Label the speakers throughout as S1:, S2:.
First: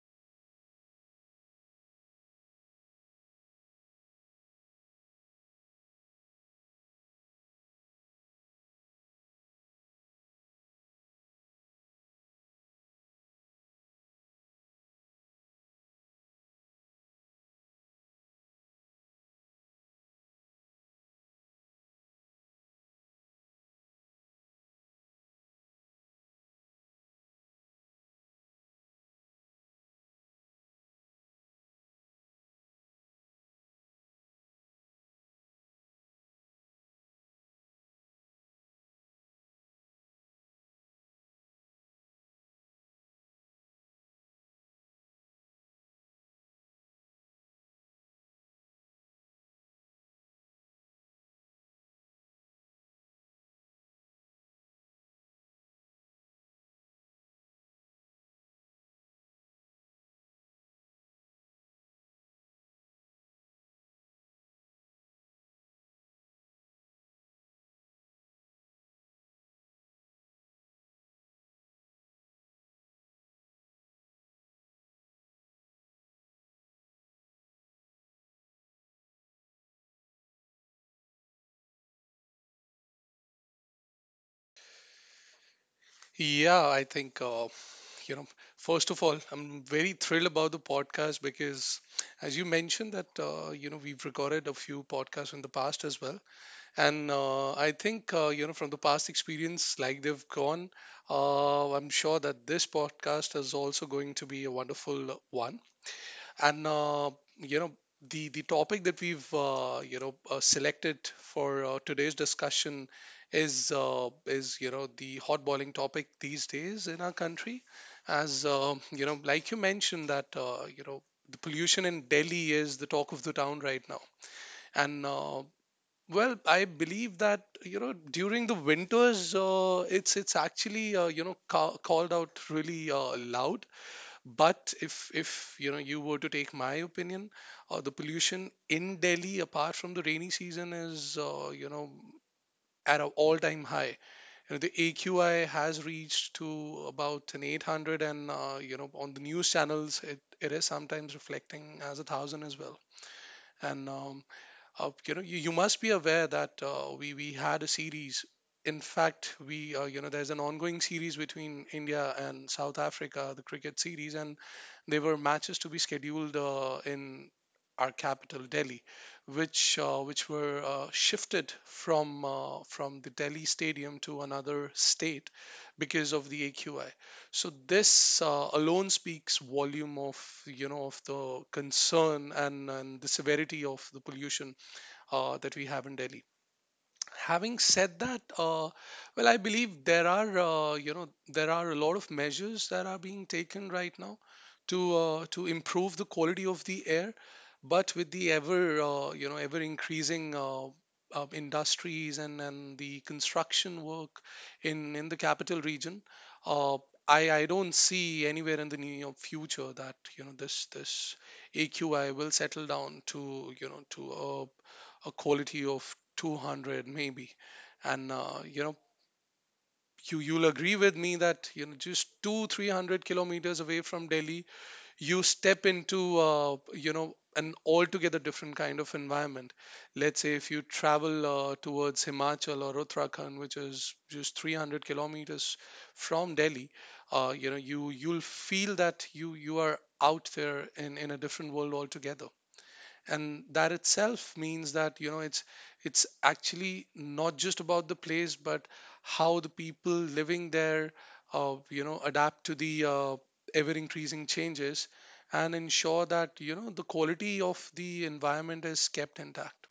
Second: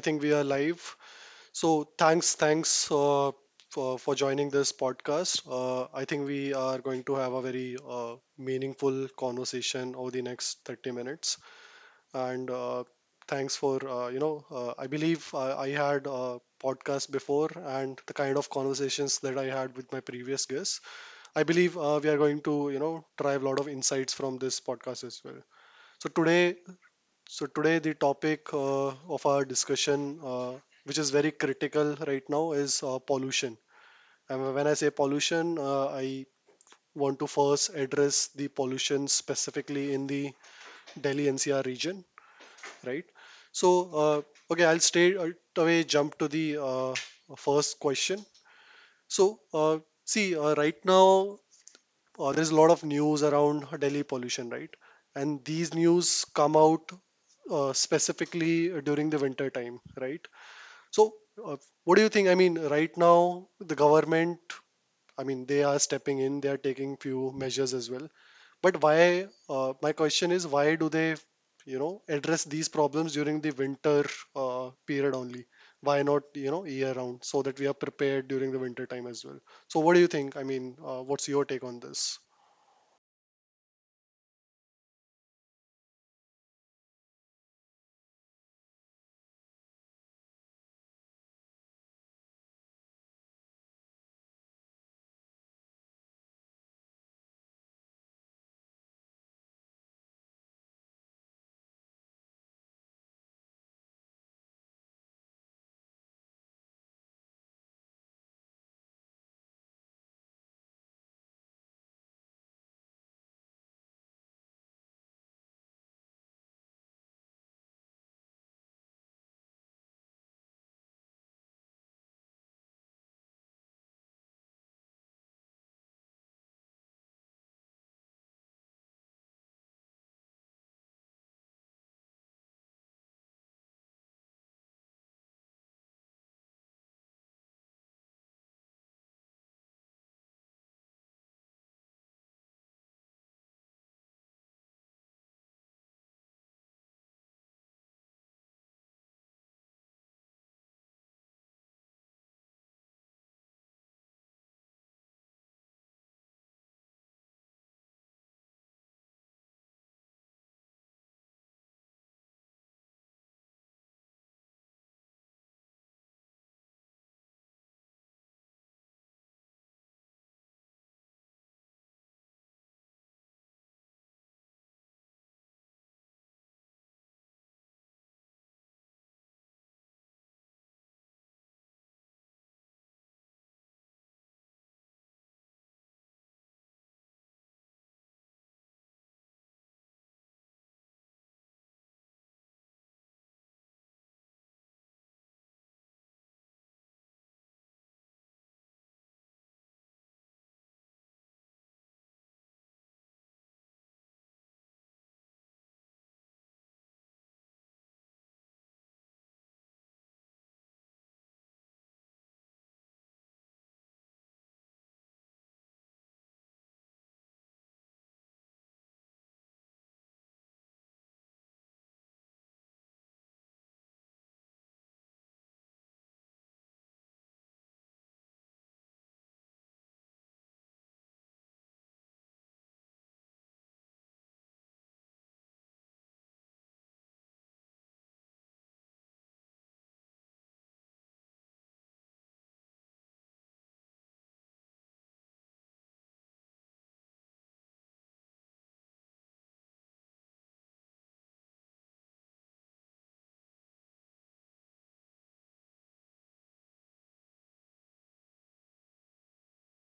S1: think we are live. So thanks for joining this podcast. I think we are going to have a very meaningful conversation over the next 30 minutes. And thanks for you know I believe I had a podcast before and the kind of conversations that I had with my previous guests. I believe we are going to drive a lot of insights from this podcast as well. So today so today the topic of our discussion, which is very critical right now, is pollution. And when I say pollution, I want to first address the pollution specifically in the Delhi NCR region, right? So uh, okay, I'll straight away jump to the first question. So uh, right now there's a lot of news around Delhi pollution, right? And these news come out specifically during the winter time, right? So, uh, what do you think? Right now, the government, they are stepping in, they are taking few measures as well. But why, my question is, why do they, you know, address these problems during the winter period only? Why not, you know, year round so that we are prepared during the winter time as well? So, what do you think? What's your take on this?
S2: Yeah, I think, you know, first of all, I'm very thrilled about the podcast because, as you mentioned, that, we've recorded a few podcasts in the past as well. And I think, from the past experience, like they've gone, I'm sure that this podcast is also going to be a wonderful one. And you know the topic that we've selected for today's discussion is the hot boiling topic these days in our country, as like you mentioned that the pollution in Delhi is the talk of the town right now, and I believe that you know during the winters, it's actually called out really loud. But if you know you were to take my opinion, the pollution in Delhi, apart from the rainy season, is at an all-time high. You know, the AQI has reached to about an 800, and on the news channels it is sometimes reflecting as a thousand as well. And you must be aware that we had a series. In fact we there's an ongoing series between India and South Africa, the cricket series, and there were matches to be scheduled in our capital Delhi, which were shifted from the Delhi stadium to another state because of the AQI. So this alone speaks volume of you know of the concern and the severity of the pollution that we have in Delhi. Having said that, I believe there are there are a lot of measures that are being taken right now to improve the quality of the air. But with the ever ever increasing industries and the construction work in the capital region, uh, I don't see anywhere in the near future that you know this AQI will settle down to you know to a quality of 200 maybe. And you you'll agree with me that you know just two 300 kilometers away from Delhi, you step into an altogether different kind of environment. Let's say if you travel towards Himachal or Uttarakhand, which is just 300 kilometers from Delhi, you you'll feel that you are out there in a different world altogether. And that itself means that you know it's actually not just about the place but how the people living there adapt to the ever increasing changes and ensure that you know the quality of the environment is kept intact.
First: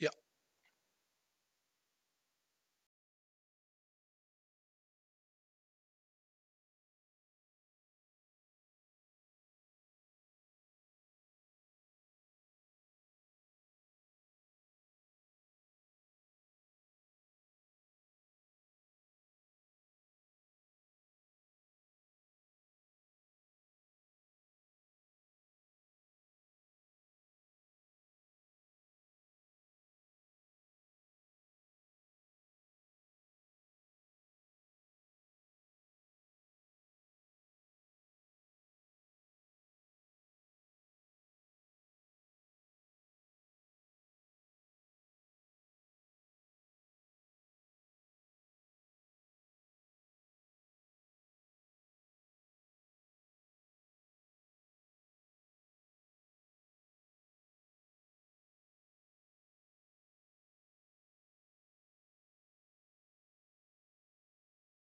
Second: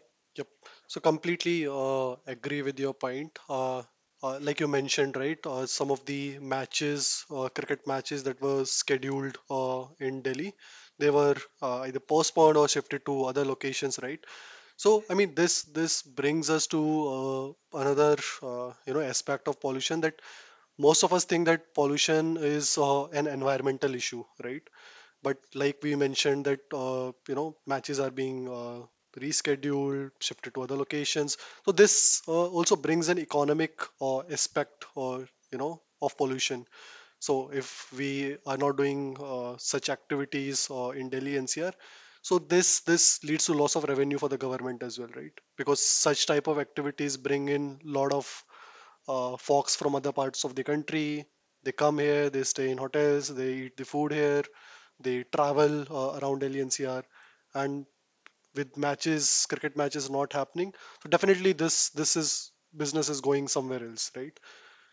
S2: Yeah,
S1: Yep. So completely agree with your point. Like you mentioned, right? Some of the matches, cricket matches that were scheduled in Delhi, they were either postponed or shifted to other locations, right? So, I mean, this brings us to another aspect of pollution that most of us think that pollution is an environmental issue, right, but like we mentioned that matches are being rescheduled, shifted to other locations. So this also brings an economic aspect, or you know, of pollution. So if we are not doing such activities in Delhi NCR, so this leads to loss of revenue for the government as well, right? Because such type of activities bring in lot of folks from other parts of the country. They come here, they stay in hotels, they eat the food here, they travel around Delhi NCR, and with matches, cricket matches not happening, so definitely this is business is going somewhere else, right?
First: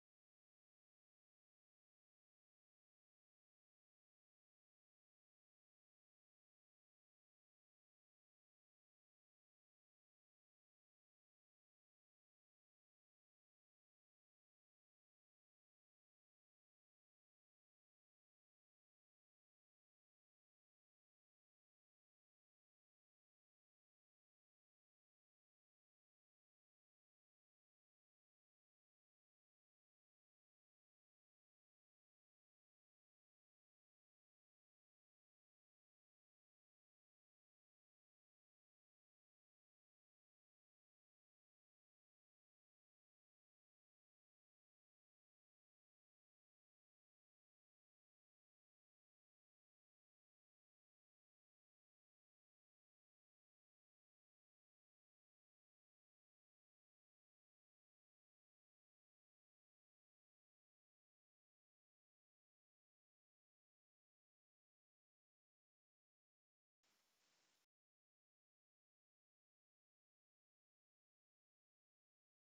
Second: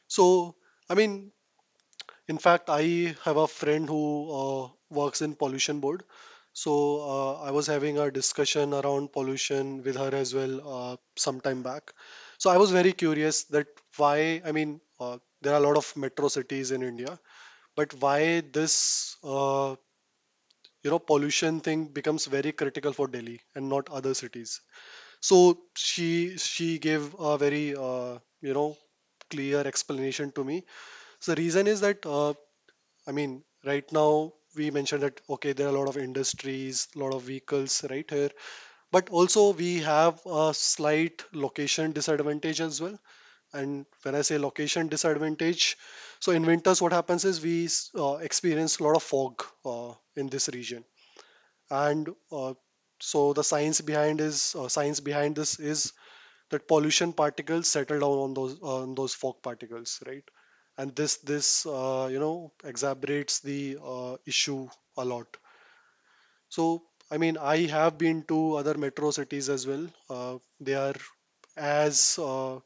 S1: So I mean, in fact, I have a friend who works in pollution board. So I was having a discussion around pollution with her as well some time back. So I was very curious that why, I mean, there are a lot of metro cities in India, but why this, you know, pollution thing becomes very critical for Delhi and not other cities. So she gave a very clear explanation to me. So the reason is that I mean, right now we mentioned that okay, there are a lot of industries, a lot of vehicles right here, but also we have a slight location disadvantage as well. And when I say location disadvantage, so in winters what happens is we experience a lot of fog in this region, and so the science behind is science behind this is that pollution particles settle down on those fog particles, right? And this exacerbates the issue a lot. So I mean, I have been to other metro cities as well. They are as uh,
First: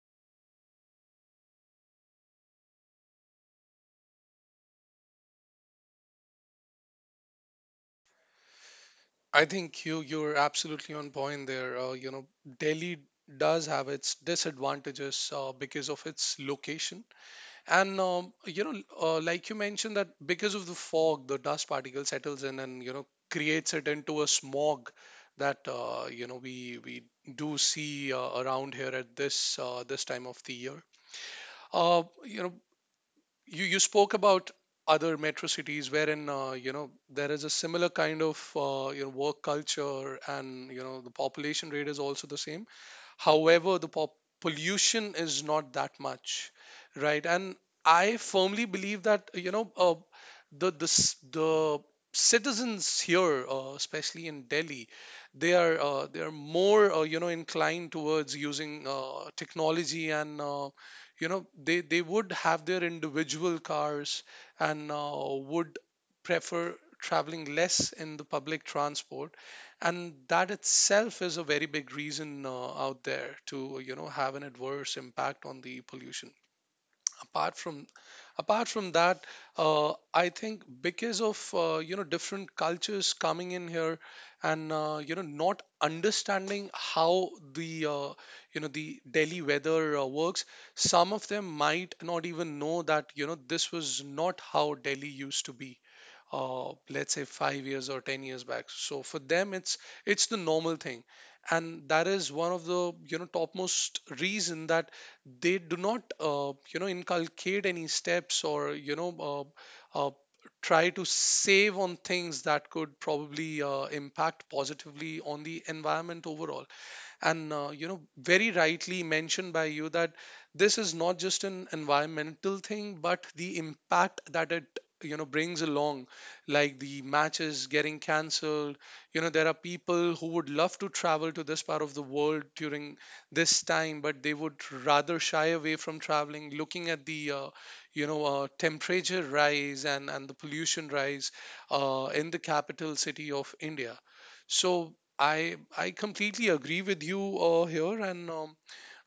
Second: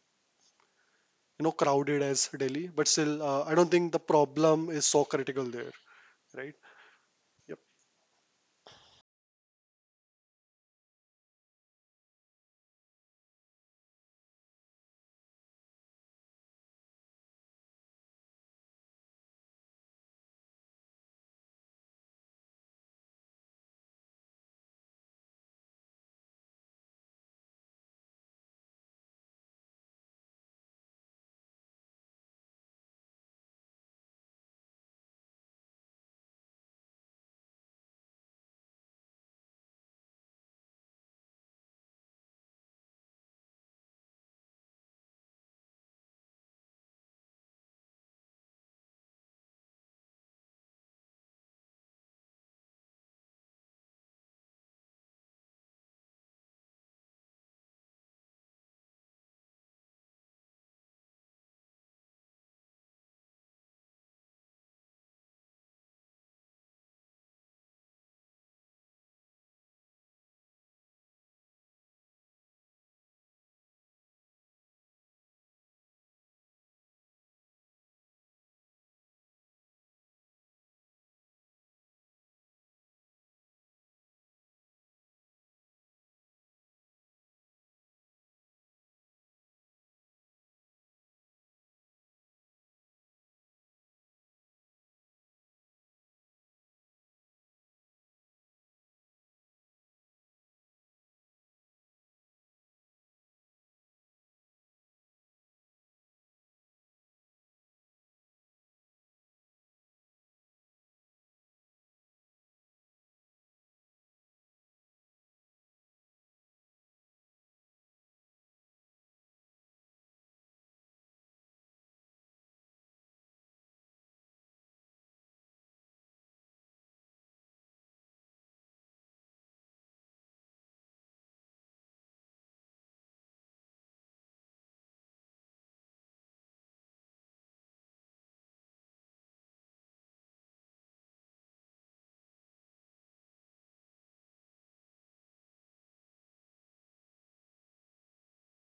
S1: you know crowded as Delhi, but still, I don't think the problem is so critical there, right? Yep.
S2: I think you you're absolutely on point there. Delhi does have its disadvantages because of its location. And like you mentioned, that because of the fog, the dust particle settles in and you know creates it into a smog that we do see around here at this time of the year. Uh, you know, you you spoke about other metro cities wherein there is a similar kind of work culture and you know the population rate is also the same. However, the pollution is not that much, right? And I firmly believe that the citizens here, especially in Delhi, they are more inclined towards using technology, and they would have their individual cars and would prefer traveling less in the public transport. And that itself is a very big reason out there to you know have an adverse impact on the pollution. Apart from that, I think because of different cultures coming in here and not understanding how the uh, you know the Delhi weather works, some of them might not even know that you know this was not how Delhi used to be, uh, let's say 5 years or 10 years back. So for them it's the normal thing, and that is one of the you know topmost reason that they do not inculcate any steps or uh, uh, try to save on things that could probably impact positively on the environment overall. And very rightly mentioned by you that this is not just an environmental thing but the impact that it you know brings along, like the matches getting cancelled. You know, there are people who would love to travel to this part of the world during this time but they would rather shy away from traveling, looking at the temperature rise and the pollution rise in the capital city of India. So I completely agree with you here, and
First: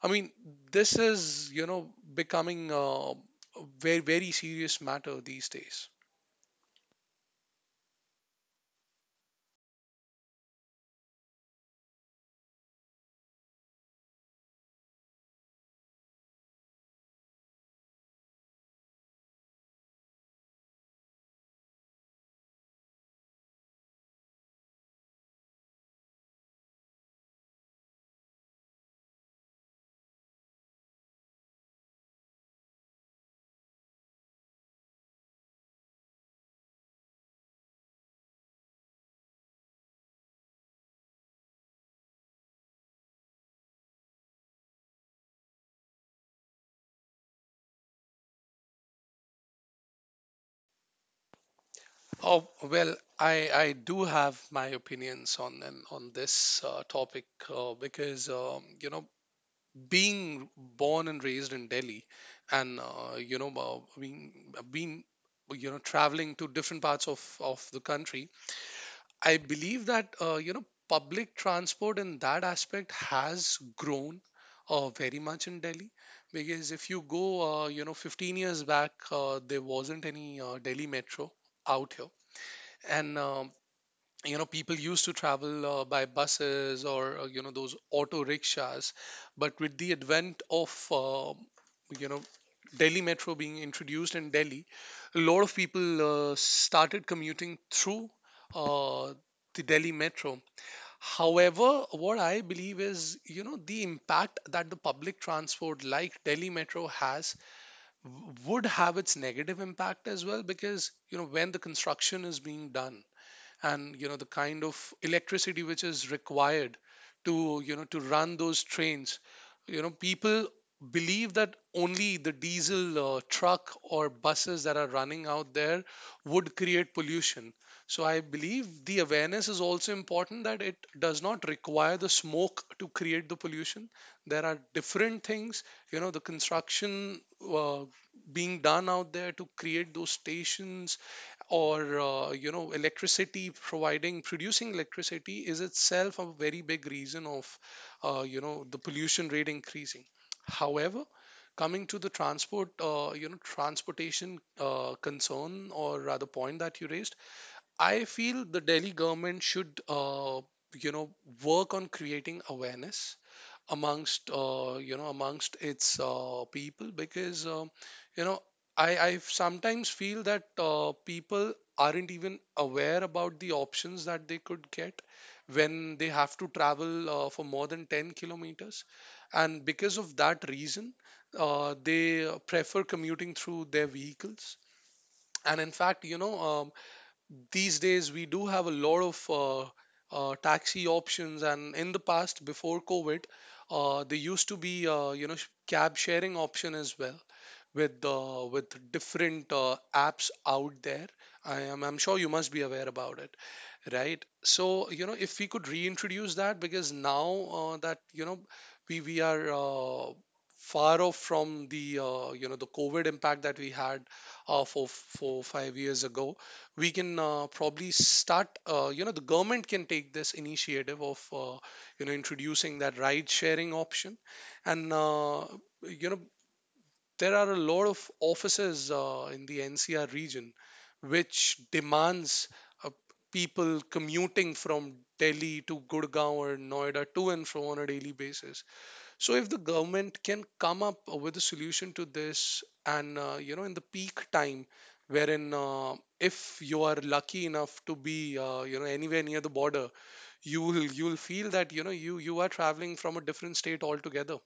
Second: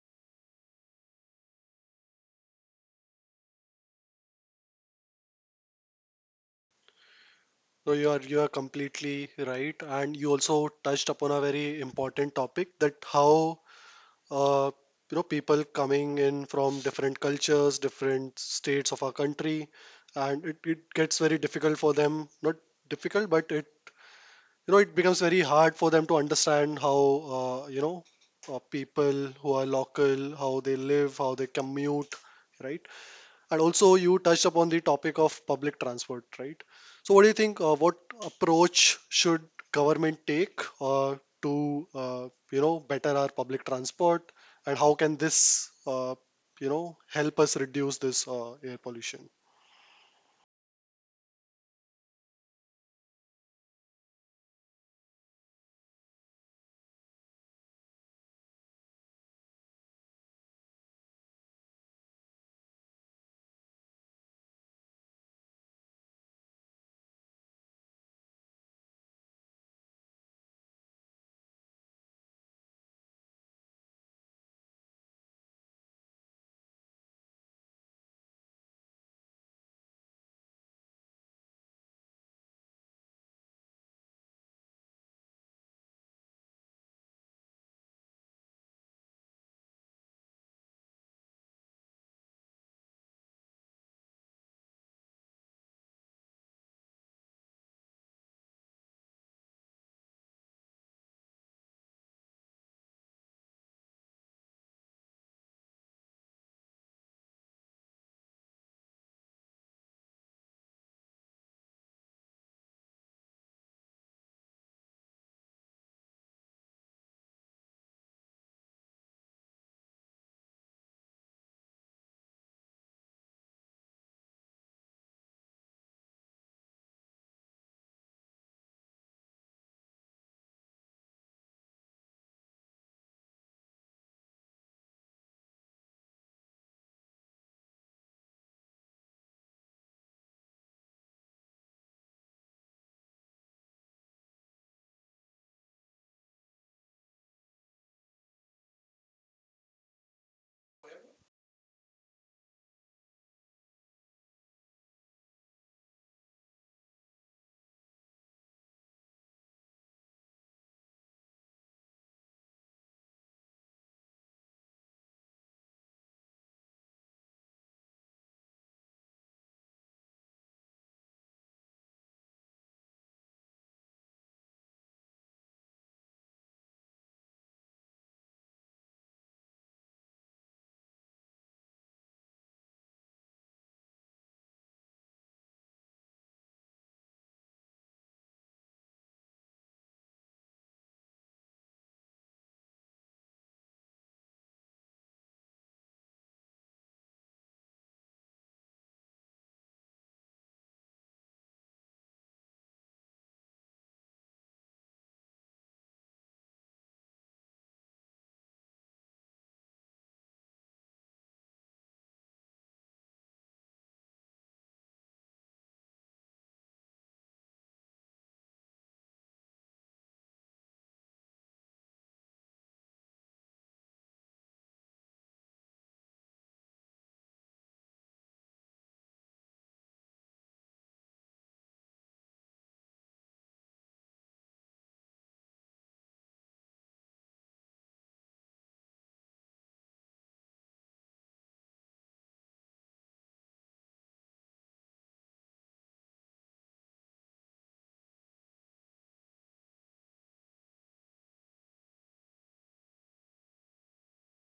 S2: I mean this is you know becoming a very very serious matter these days.
S1: So you are completely right, and you also touched upon a very important topic that how uh, people coming in from different cultures, different states of our country, and it gets very difficult for them, not difficult, but it you know it becomes very hard for them to understand how uh, you know people who are local, how they live, how they commute, right? And also, you touched upon the topic of public transport, right? So, what do you think? What approach should government take to better our public transport, and how can this help us reduce this air pollution?
S2: Oh well, I do have my opinions on this topic because being born and raised in Delhi, and being you know traveling to different parts of the country. I believe that public transport in that aspect has grown very much in Delhi because if you go 15 years back, there wasn't any Delhi metro out here, and people used to travel by buses or those auto rickshaws. But with the advent of you know Delhi metro being introduced in Delhi, a lot of people started commuting through uh, the Delhi metro. However, what I believe is you know the impact that the public transport like Delhi metro has would have its negative impact as well, because you know when the construction is being done and you know the kind of electricity which is required to you know to run those trains, you know people believe that only the diesel truck or buses that are running out there would create pollution. So I believe the awareness is also important, that it does not require the smoke to create the pollution. There are different things, you know the construction uh, being done out there to create those stations, or electricity providing producing electricity is itself a very big reason of the pollution rate increasing. However, coming to the transport transportation concern or rather point that you raised, I feel the Delhi government should you know work on creating awareness amongst amongst its people, because you know I sometimes feel that people aren't even aware about the options that they could get when they have to travel for more than 10 kilometers. And because of that reason, they prefer commuting through their vehicles. And in fact these days we do have a lot of taxi options, and in the past before COVID, there used to be cab sharing option as well with different apps out there. I'm sure you must be aware about it, right? So you know if we could reintroduce that, because now that you know we are far off from the the COVID impact that we had for 4 5 years ago, we can probably start. The government can take this initiative of introducing that ride sharing option. And you know there are a lot of offices in the NCR region which demands uh, people commuting from Delhi to Gurgaon or Noida to and fro on a daily basis. So if the government can come up with a solution to this, and in the peak time wherein if you are lucky enough to be anywhere near the border, you will feel that you know you are traveling from a different state altogether.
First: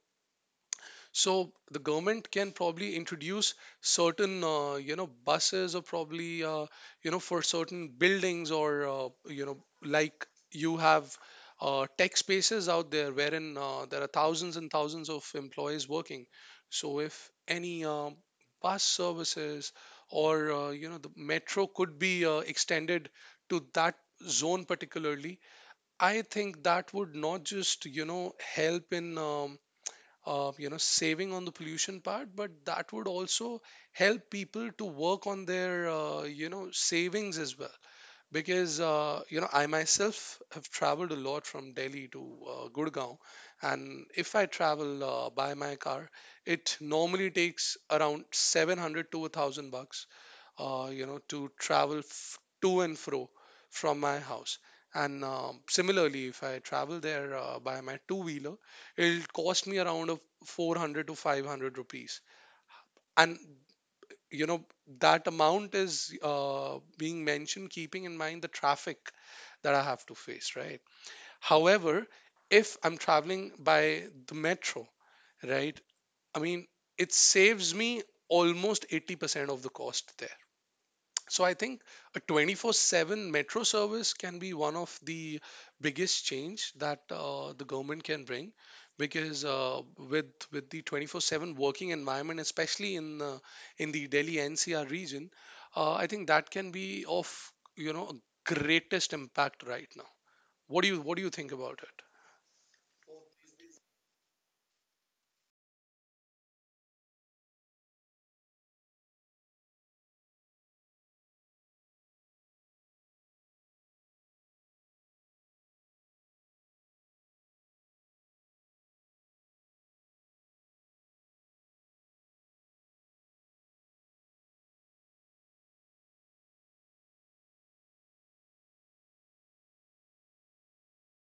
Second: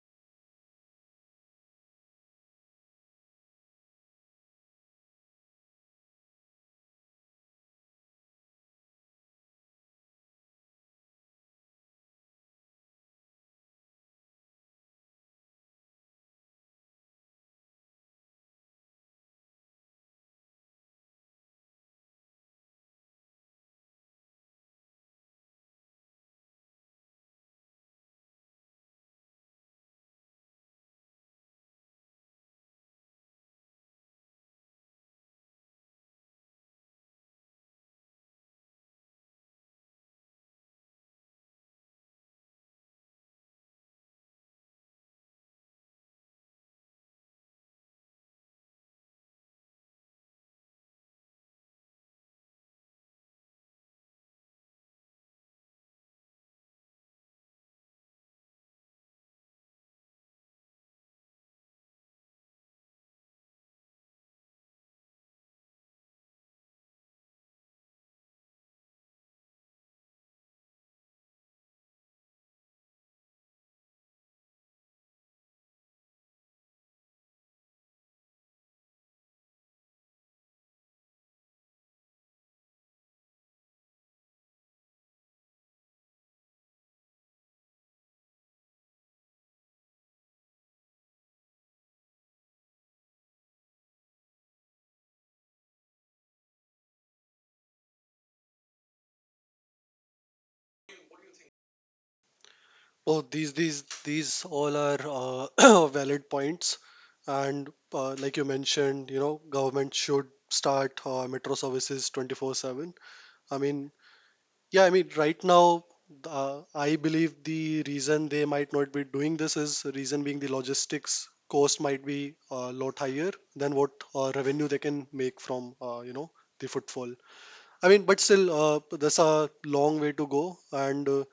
S2: So the government can probably introduce certain, buses, or probably, for certain buildings, or, like you have tech spaces out there wherein there are thousands and thousands of employees working. So if any bus services or, the metro could be extended to that zone particularly, I think that would not just, you know, help in. Saving on the pollution part, but that would also help people to work on their savings as well, because I myself have traveled a lot from Delhi to Gurgaon. And if I travel by my car, it normally takes around 700 to 1000 bucks, to travel to and fro from my house. And similarly, if I travel there by my two wheeler, it'll cost me around of 400 to 500 rupees. And you know, that amount is being mentioned, keeping in mind the traffic that I have to face, right? However, if I'm traveling by the metro, right, I mean, it saves me almost 80% of the cost there. So I think a 24/7 metro service can be one of the biggest change that the government can bring, because with the 24/7 working environment, especially in the Delhi NCR region, I think that can be of, you know greatest impact right now. What do you think about it?
S1: Oh, these these all are valid points, and like you mentioned, you know, government should start metro services 24/7. I mean, Yeah, I mean, right now, I believe the reason they might not be doing this is reason being the logistics cost might be a lot higher than what revenue they can make from the footfall. I mean, but still, there's a long way to go, and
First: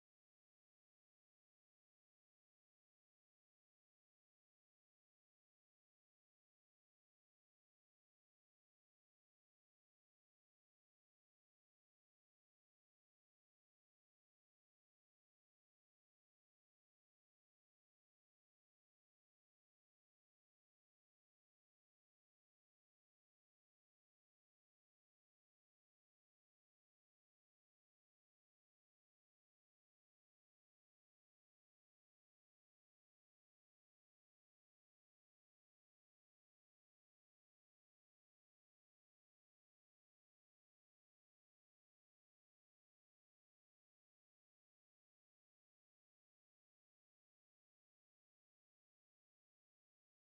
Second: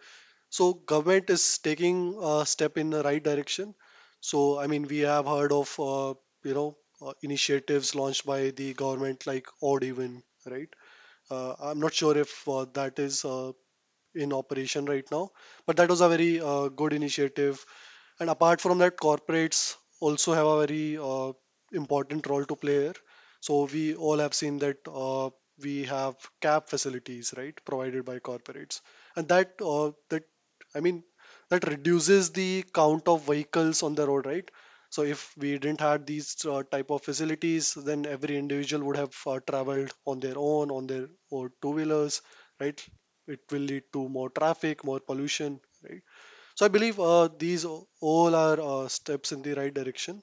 S1: so government is taking a step in the right direction. So I mean, we have heard of initiatives launched by the government like odd even, right? I'm not sure if that is in operation right now. But that was a very good initiative, and apart from that, corporates also have a very important role to play here. So we all have seen that we have cab facilities, right, provided by corporates, and that I mean that reduces the count of vehicles on the road, right? So if we didn't have these type of facilities, then every individual would have traveled on their own, on their or two wheelers, right? It will lead to more traffic, more pollution, right? So I believe these all are steps in the right direction.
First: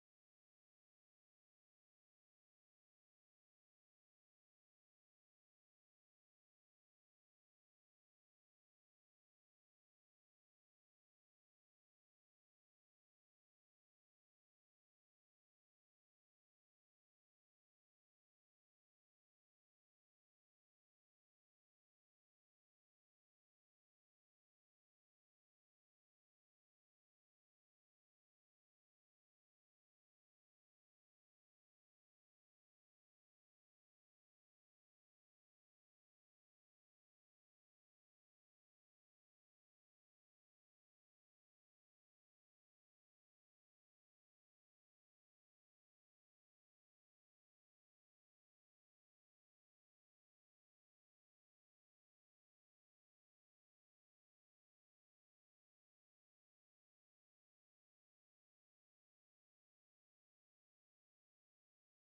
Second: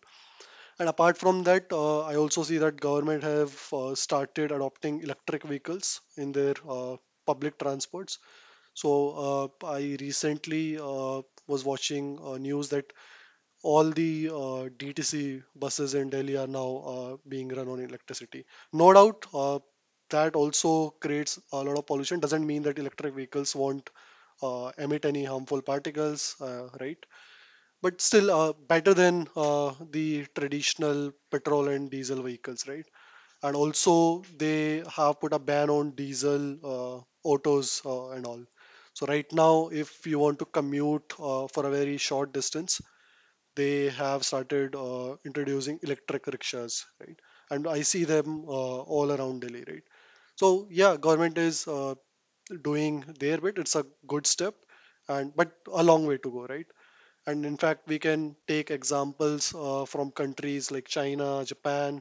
S1: And apart from that, I also see that government have started adopting electric vehicles in their public transports. So I recently was watching news that all the DTC buses in Delhi are now being run on electricity. No doubt that also creates a lot of pollution. Doesn't mean that electric vehicles won't emit any harmful particles, right? But still, better than the traditional petrol and diesel vehicles, right? And also, they have put a ban on diesel autos and all. So right now, if you want to commute for a very short distance, they have started introducing electric rickshaws, right? And I see them all around Delhi, right? So yeah, government is doing their bit. It's a good step, and but a long way to go, right? And in fact we can take examples from countries like China, Japan,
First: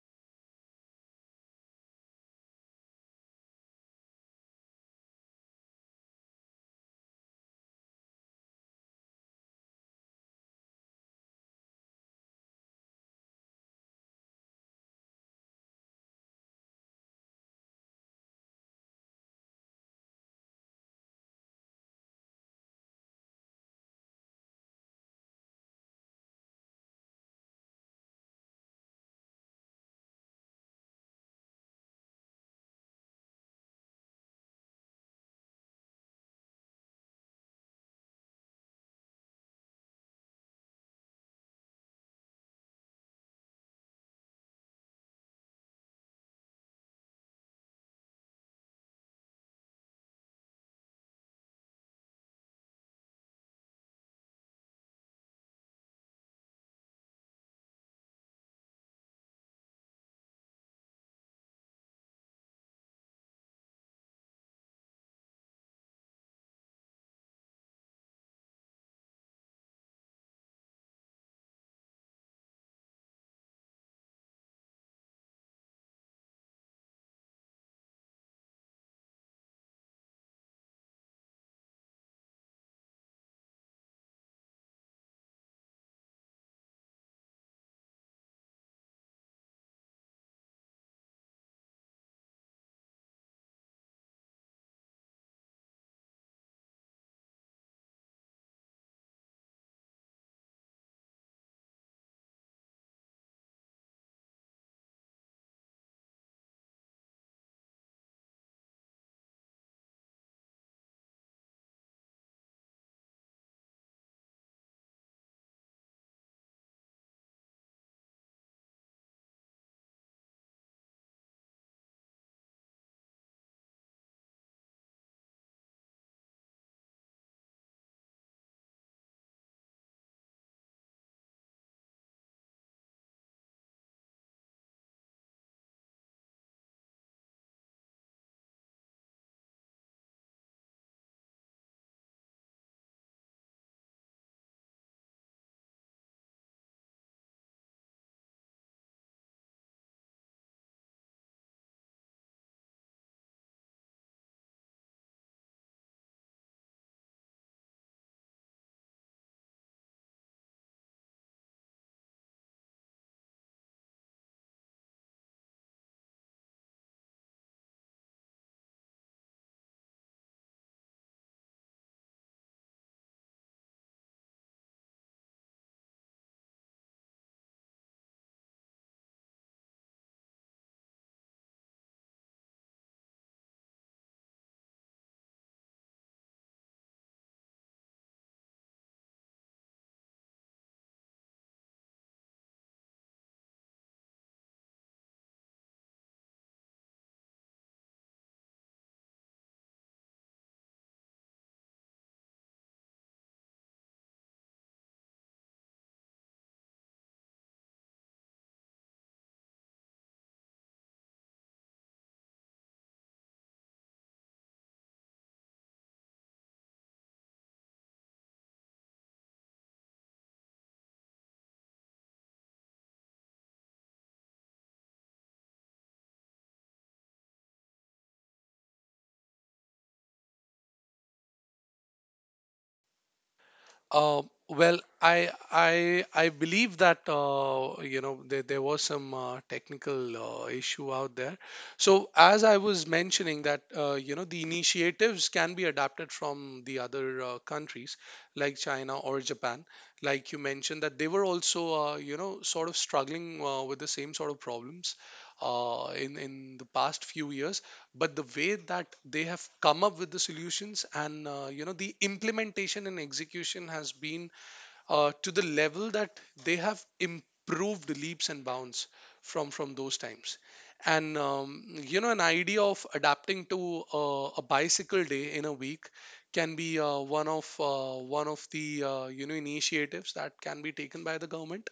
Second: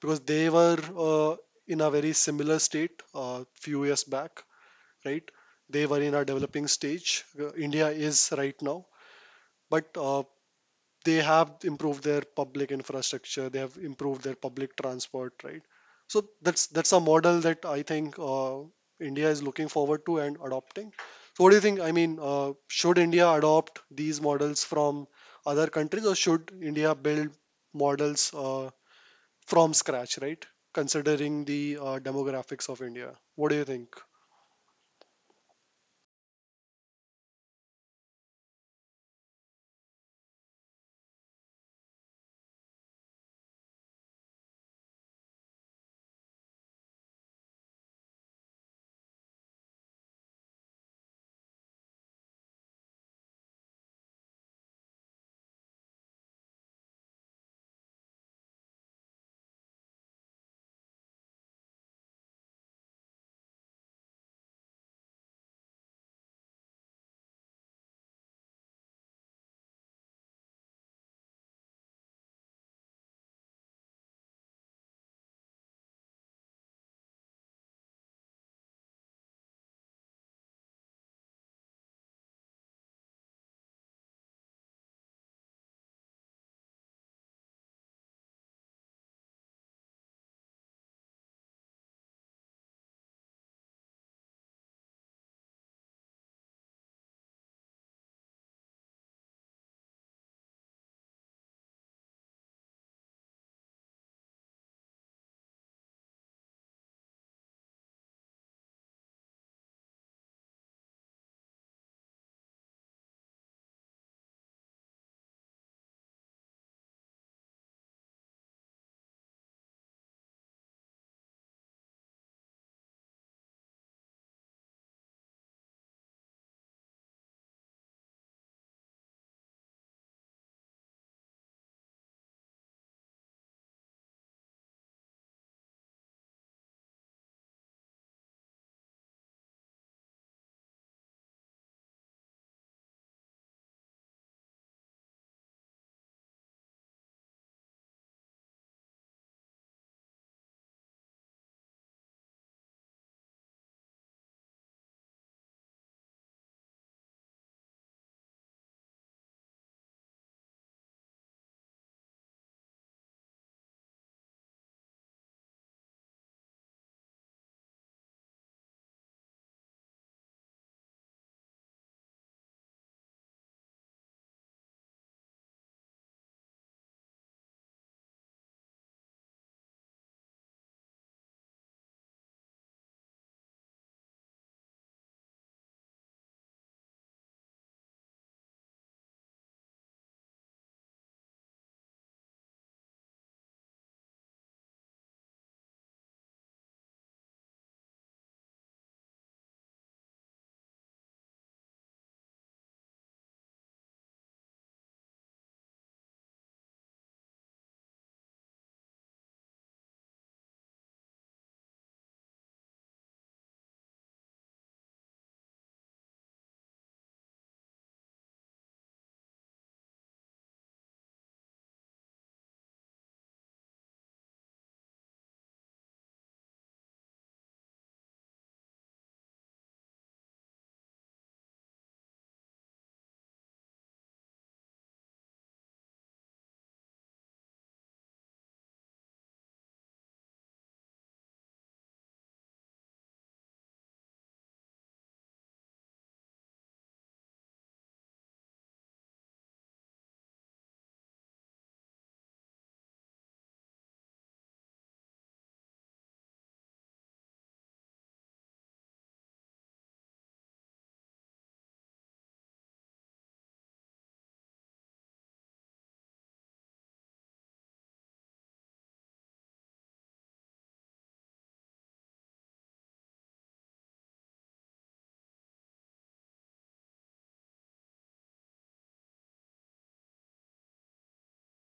S1: because they were uh, in a very similar state few years back, right? They were in a developing stage. India is right now, but they have improved their public infrastructure, they have improved their public transport, right? So that's a model that I think India is looking forward to and adopting. So what do you think? Should India adopt these models from other countries, or should India build models from scratch, right, considering the demographics of India? What do you think?
S2: Uh, well, I believe that there, there was some technical issue out there. So as I was mentioning, that the initiatives can be adapted from the other countries like China or Japan, like you mentioned that they were also sort of struggling with the same sort of problems in the past few years. But the way that they have come up with the solutions and the implementation and execution has been to the level that they have improved leaps and bounds from those times. And an idea of adapting to a bicycle day in a week can be one of the initiatives that can be taken by the government,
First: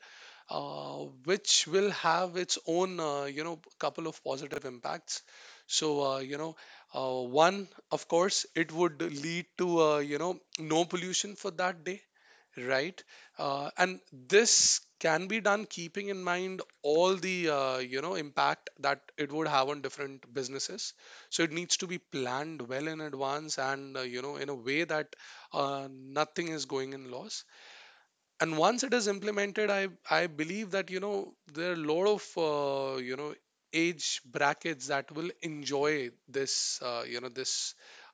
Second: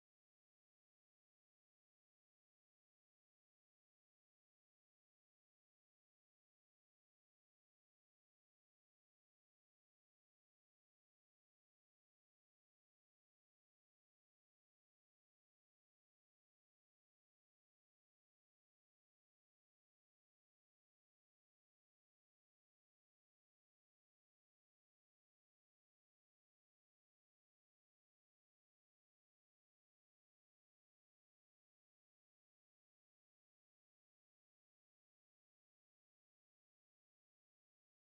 S2: which will have its own couple of positive impacts. So one, of course, it would lead to no pollution for that day, right? And this can be done keeping in mind all the impact that it would have on different businesses. So it needs to be planned well in advance, and in a way that nothing is going in loss. And once it is implemented, I believe that, you know, there are a lot of uh, you know age brackets that will enjoy this this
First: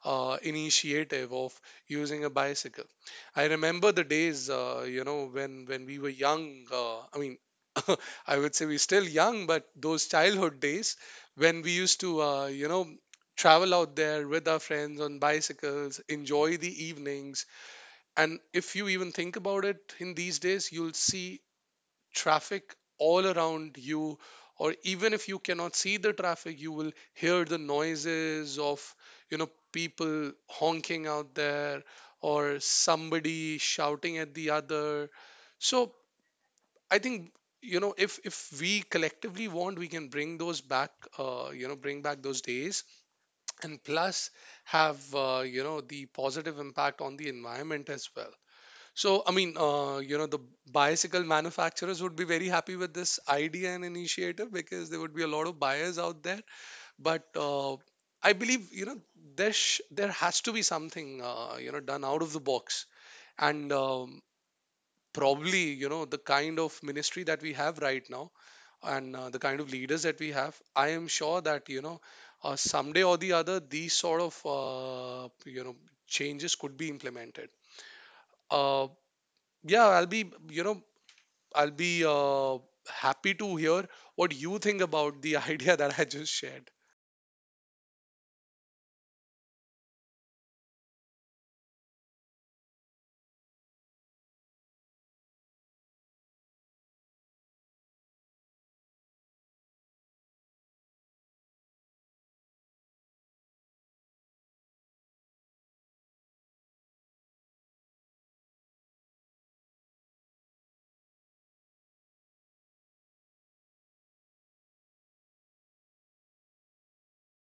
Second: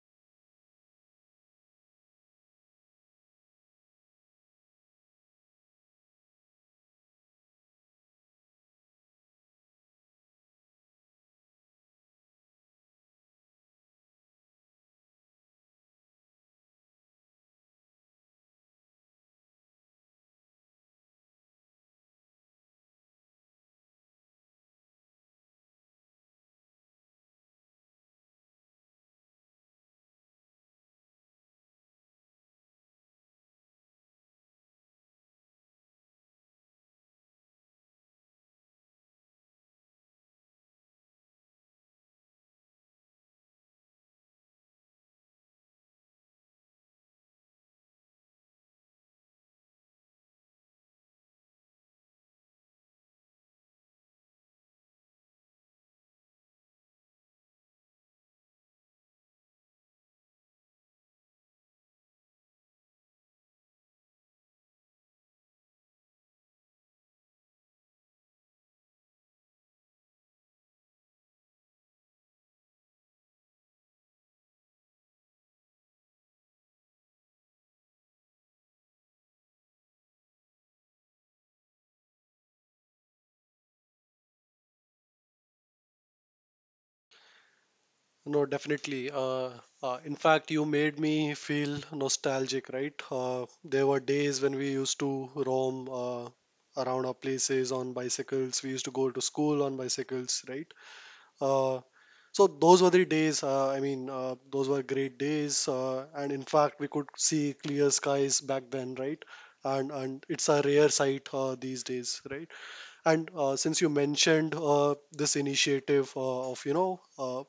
S2: initiative of using a bicycle. I remember the days, when we were young, I mean, I would say we're still young, but those childhood days when we used to travel out there with our friends on bicycles, enjoy the evenings. And if you even think about it in these days, you'll see traffic all around you. Or even if you cannot see the traffic, you will hear the noises of, people honking out there, or somebody shouting at the other. So I think, if we collectively want, we can bring those back, bring back those days, and plus have, the positive impact on the environment as well. So, I mean, the bicycle manufacturers would be very happy with this idea and initiative, because there would be a lot of buyers out there. But I believe, there has to be something, done out of the box. And probably, the kind of ministry that we have right now and the kind of leaders that we have, I am sure that, someday or the other, these sort of, changes could be implemented. Uh, yeah, I'll be, I'll be happy to hear what you think about the idea that I just shared.
S1: No, definitely. In fact, you made me feel nostalgic, right? There were days when we used to roam around our places on bicycles. We used to go to school on bicycles, right? Uh, so those were the days. I mean, those were great days. And in fact, we could see clear skies back then, right? And it's a rare sight these days, right? And since you mentioned this initiative of, you know,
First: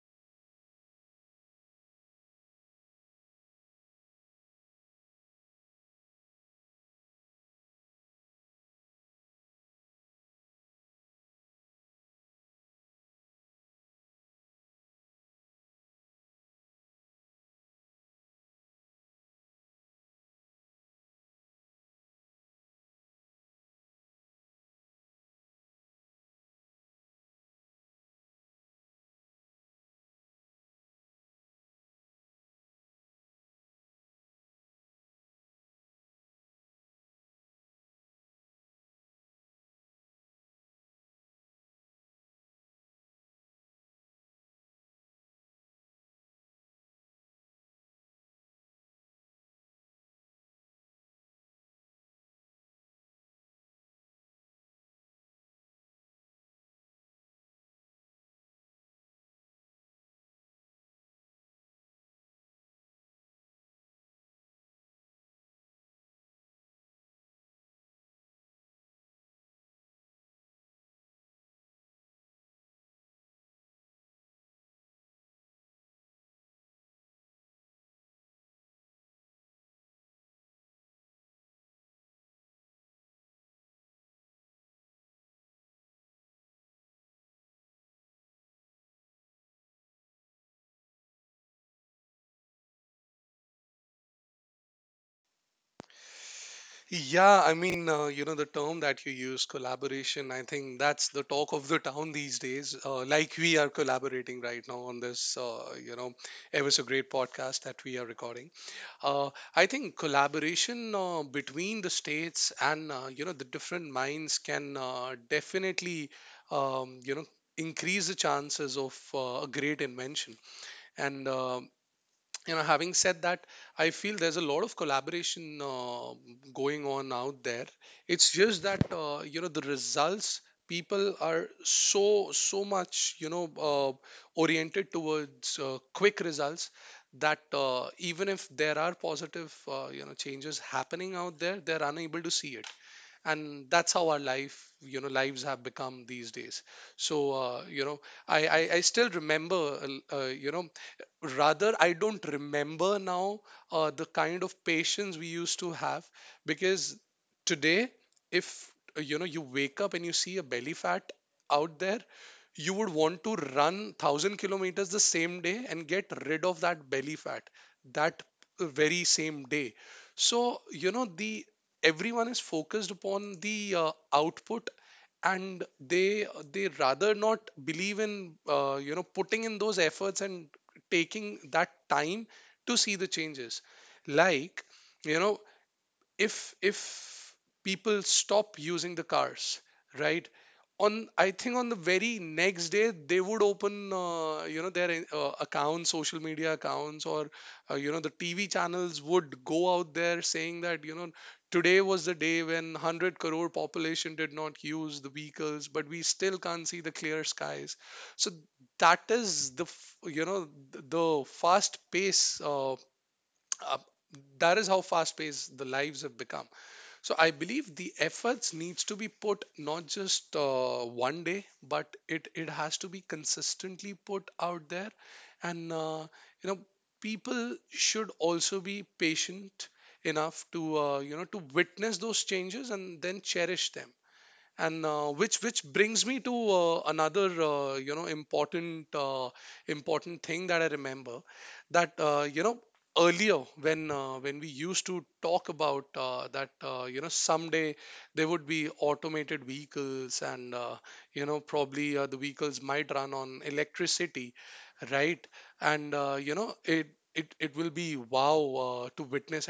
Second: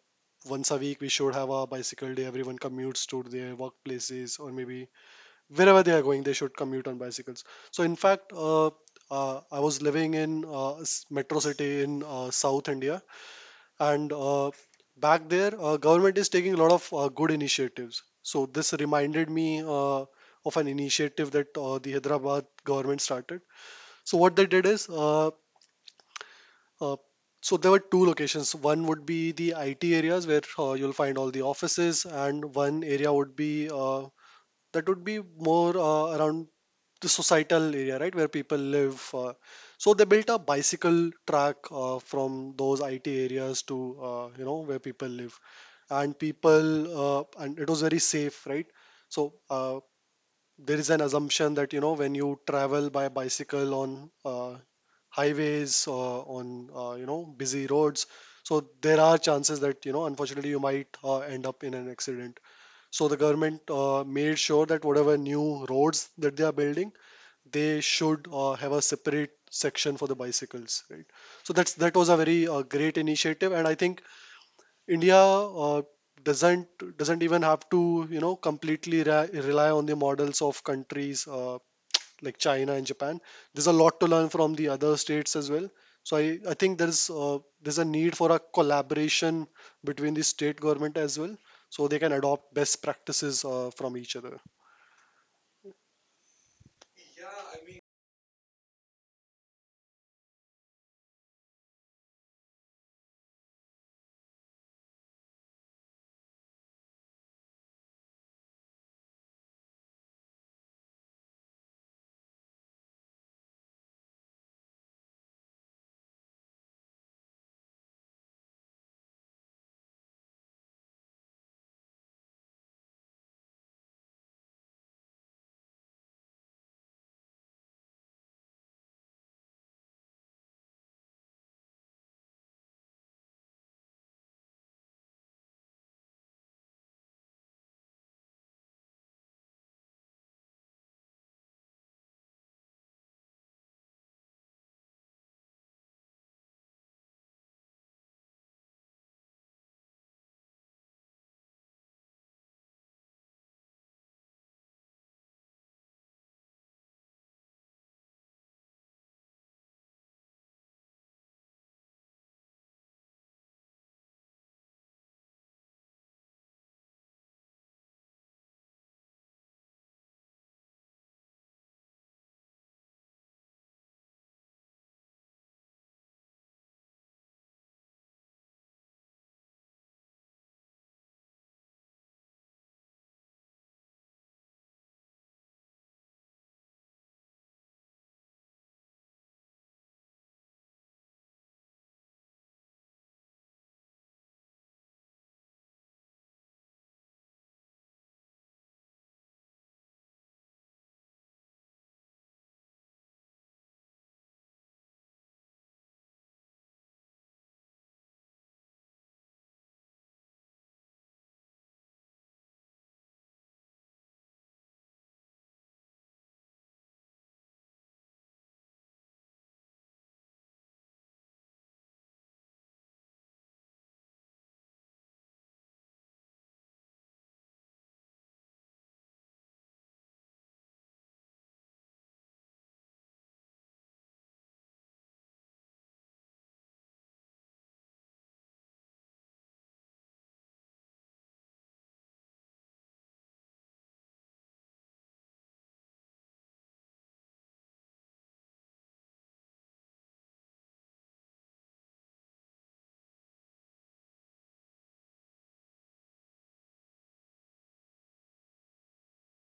S1: once a week we should have a bicycle day, everyone commutes to their workplaces or maybe wherever they are going, they should commute on bicycles. So, in fact, I was living in metro city in South India, and back there, government is taking a lot of good initiatives. So, this reminded me of an initiative that the Hyderabad government started. So what they did is uh, so there were two locations. One would be the IT areas where you'll find all the offices, and one area would be that would be more around the societal area, right, where people live. So they built a bicycle track from those IT areas to where people live, and people and it was very safe, right? So there is an assumption that you know when you travel by bicycle on highways or on busy roads, so there are chances that you know unfortunately you might end up in an accident. So the government made sure that whatever new roads that they are building, they should have a separate section for the bicycles, right? So that's that was a very great initiative, and I think India doesn't even have to you know completely rely on the models of countries like China and Japan. There's a lot to learn from the other states as well. So I think there's a need for a collaboration between the state government as well, so they can adopt best practices from each other.
S2: Yeah, I mean, the term that you use, collaboration, I think that's the talk of the town these days. Like we are collaborating right now on this, ever so great podcast that we are recording. Uh, I think collaboration between the states and, the different minds can definitely, um, you know, increase the chances of a great invention. And having said that, I feel there's a lot of collaboration going on out there. It's just that the results, people are so so much you know uh, oriented towards quick results, that even if there are positive changes happening out there, they're unable to see it. And that's how our life, lives have become these days. So I still remember rather I don't remember now the kind of patience we used to have. Because today, if you wake up and you see a belly fat out there, you would want to run 1000 kilometers the same day and get rid of that belly fat that very same day. So, you know, the, everyone is focused upon the output, and they rather not believe in putting in those efforts and taking that time to see the changes. Like, you know, if people stop using the cars, right, on, I think on the very next day they would open their accounts, social media accounts, or the tv channels would go out there saying that, you know, today was the day when 100 crore population did not use the vehicles, but we still can't see the clear skies. So that is the the fast pace uh, that is how fast paced the lives have become. So I believe the efforts needs to be put not just one day, but it has to be consistently put out there, and you know people should also be patient enough to to witness those changes and then cherish them. And which brings me to another important thing that I remember, that earlier when when we used to talk about that someday there would be automated vehicles, and probably the vehicles might run on electricity, right. And it will be wow to witness.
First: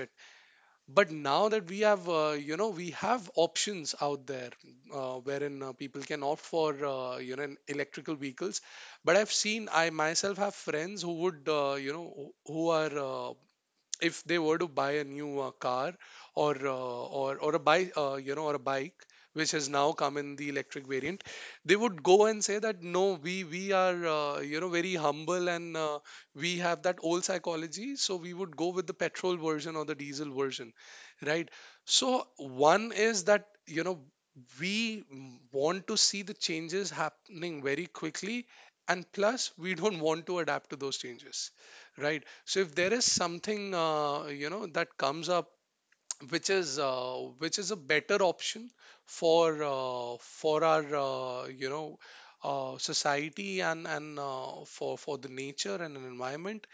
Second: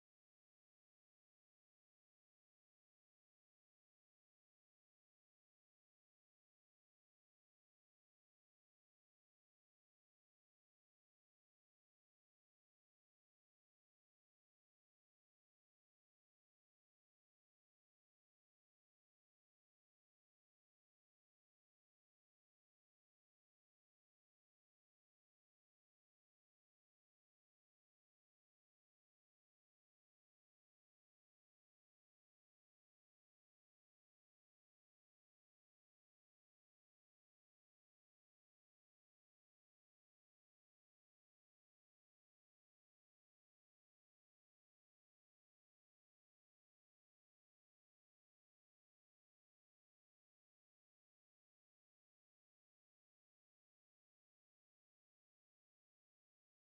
S2: But now that we have, we have options out there wherein people can opt for electrical vehicles. But I've seen, I myself have friends who would, who are if they were to buy a new car, or a bike, which has now come in the electric variant, they would go and say that no, we are very humble, and we have that old psychology, so we would go with the petrol version or the diesel version, right. So one is that, you know, we want to see the changes happening very quickly, and plus we don't want to adapt to those changes, right. So if there is something, that comes up, which is uh, which is a better option for our society, and for the nature and an environment,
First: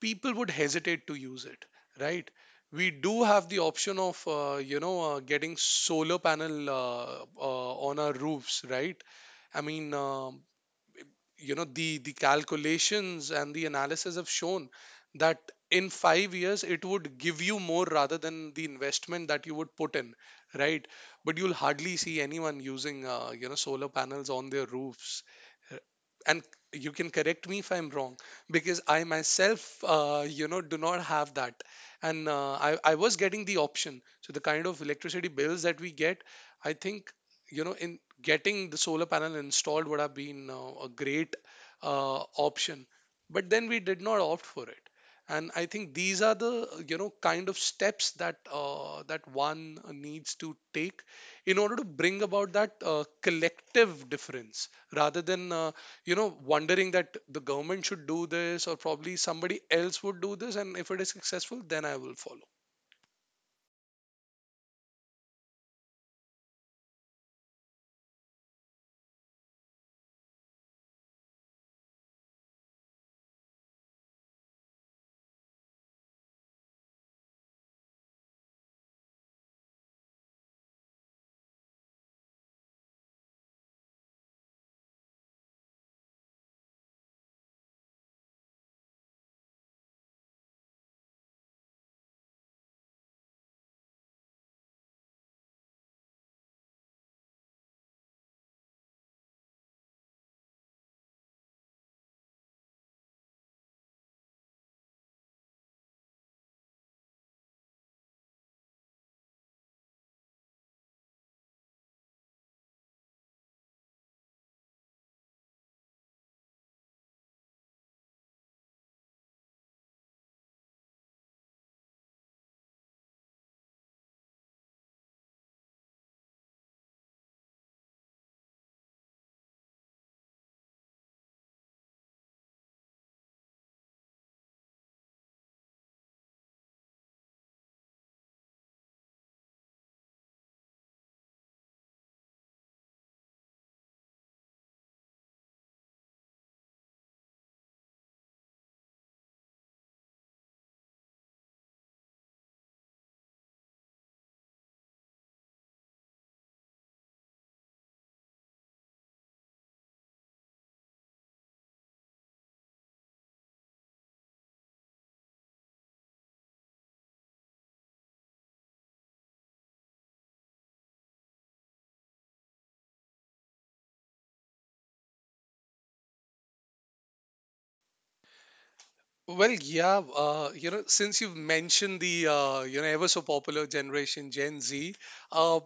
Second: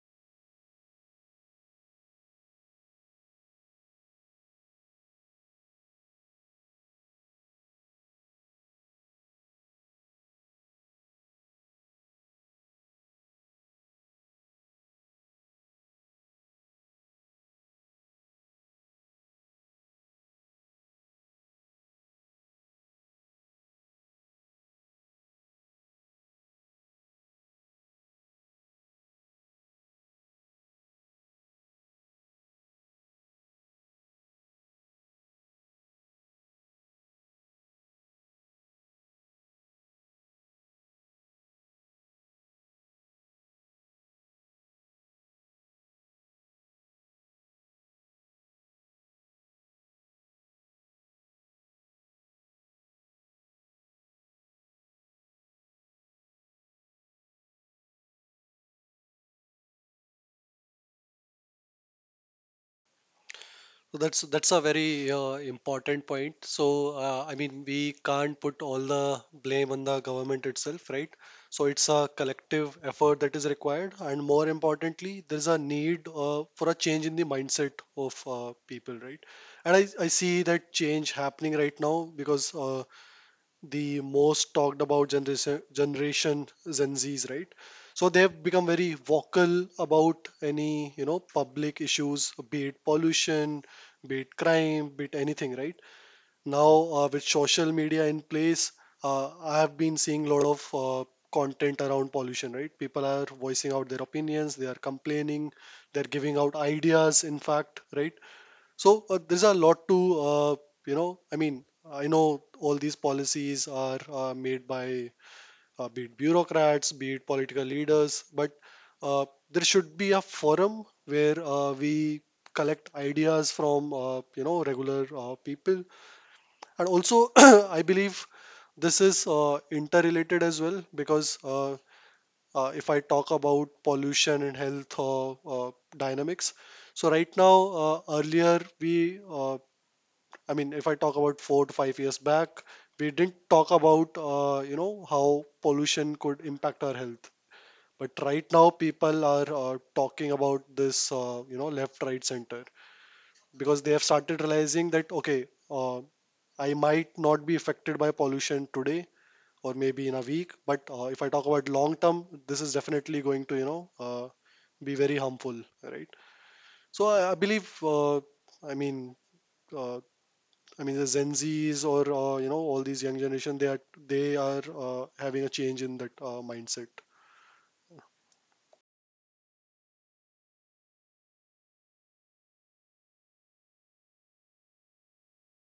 S2: people would hesitate to use it, right? We do have the option of getting solar panel on our roofs, right? I mean, the calculations and the analysis have shown that in 5 years it would give you more rather than the investment that you would put in, right. But you'll hardly see anyone using solar panels on their roofs. Uh, and you can correct me if I'm wrong, because I myself do not have that. And I was getting the option. So the kind of electricity bills that we get, I think, you know in getting the solar panel installed would have been a great option, but then we did not opt for it. And I think these are the, you know, kind of steps that one needs to take in order to bring about that collective difference, rather than wondering that the government should do this, or probably somebody else would do this, and if it is successful then I will follow.
S1: So that's a very important point. So I mean, we can't put all the blame on the government itself, right? So it's a collective effort that is required, and more importantly, there's a need for a change in the mindset of people, right? And I see that change happening right now because the most talked about generation, Gen Zs, right? So they've become very vocal about any you know public issues, be it pollution, be it crime, be it anything, right? Now with social media in place, I have been seeing a lot of content around pollution, right? People are voicing out their opinions, they are complaining, they're giving out ideas, in fact, right? So there's a lot to, you know, I mean, I know all these policies are made by be it bureaucrats, be it political leaders, but uh, there should be a forum where we collect ideas from, you know, regular people. And also, I believe this is interrelated as well because if I talk about pollution and health dynamics, so right now, earlier we I mean, if I talk about 4 to 5 years back, we didn't talk about, you know, how pollution could impact our health. But right now, people are talking about this, you know, left, right, center, because they have started realizing that, okay, I might not be affected by pollution today or maybe in a week, but if I talk about long term, this is definitely going to, you know, be very harmful, right? So I believe, I mean, uh, the Gen Zs or all these young generation, they are having a change in that mindset.
S2: Well, yeah, since you've mentioned the ever so popular generation Gen Z, uh,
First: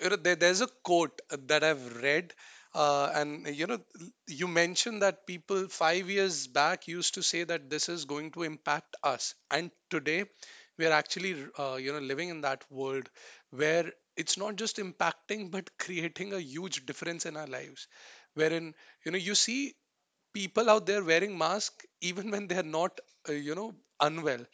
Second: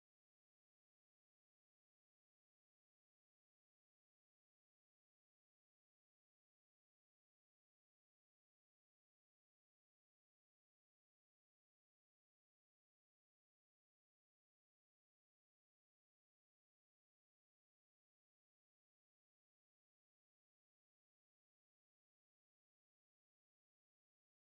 S2: there, there's a quote that I've read, uh, and you know, you mentioned that people 5 years back used to say that this is going to impact us, and today we are actually living in that world where it's not just impacting but creating a huge difference in our lives, wherein, you know, you see people out there wearing masks even when they're not, uh, you know, unwell.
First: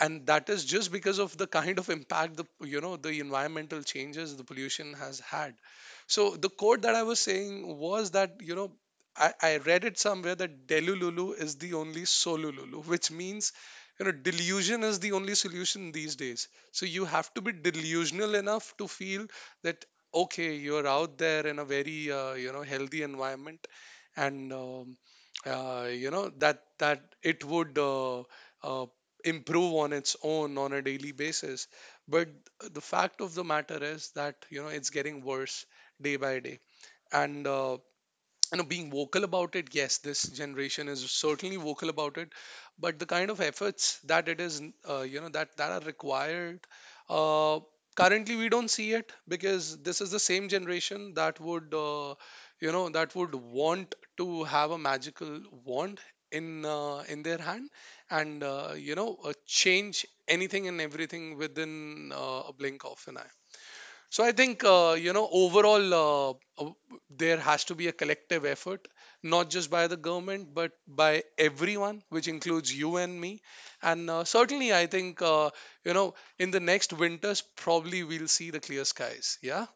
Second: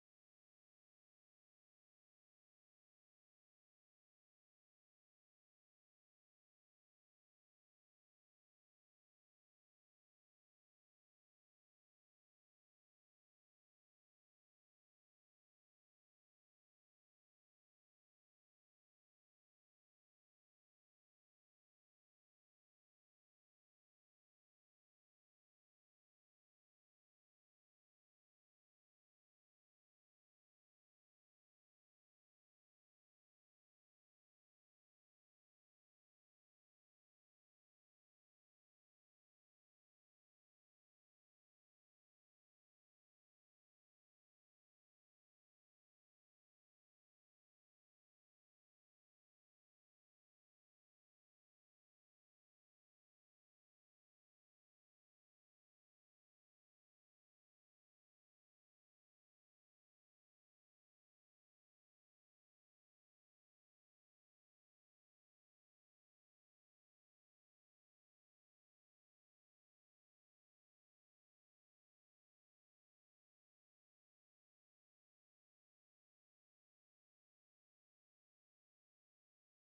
S2: And that is just because of the kind of impact the, you know, the environmental changes, the pollution has had. So the quote that I was saying was that, you know, I read it somewhere, that delululu is the only solululu, which means, you know, delusion is the only solution these days. So you have to be delusional enough to feel that okay, you're out there in a very healthy environment, and that that it would uh, improve on its own on a daily basis. But the fact of the matter is that, you know, it's getting worse day by day. And being vocal about it, yes, this generation is certainly vocal about it. But the kind of efforts that it is that are required, uh, currently we don't see it, because this is the same generation that would, that would want to have a magical wand in their hand, and change anything and everything within a blink of an eye. So I think overall uh, there has to be a collective effort, not just by the government, but by everyone, which includes you and me. And certainly, I think you know in the next winters probably we'll see the clear skies. Yeah,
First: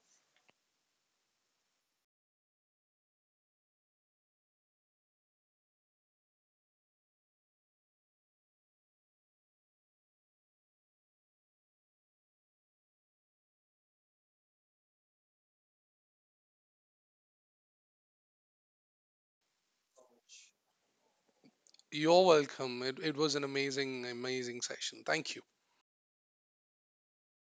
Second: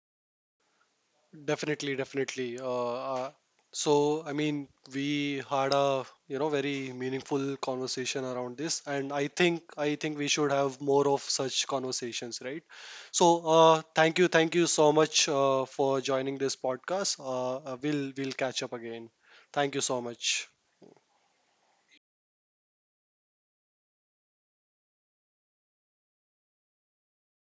S1: Definitely, definitely. So, I mean, we had a you know very meaningful conversation around this, and I think we should have more of such conversations, right? So, thank you so much for joining this podcast. We'll catch up again. Thank you so much.
S2: you're welcome. It was an amazing, amazing session. Thank you.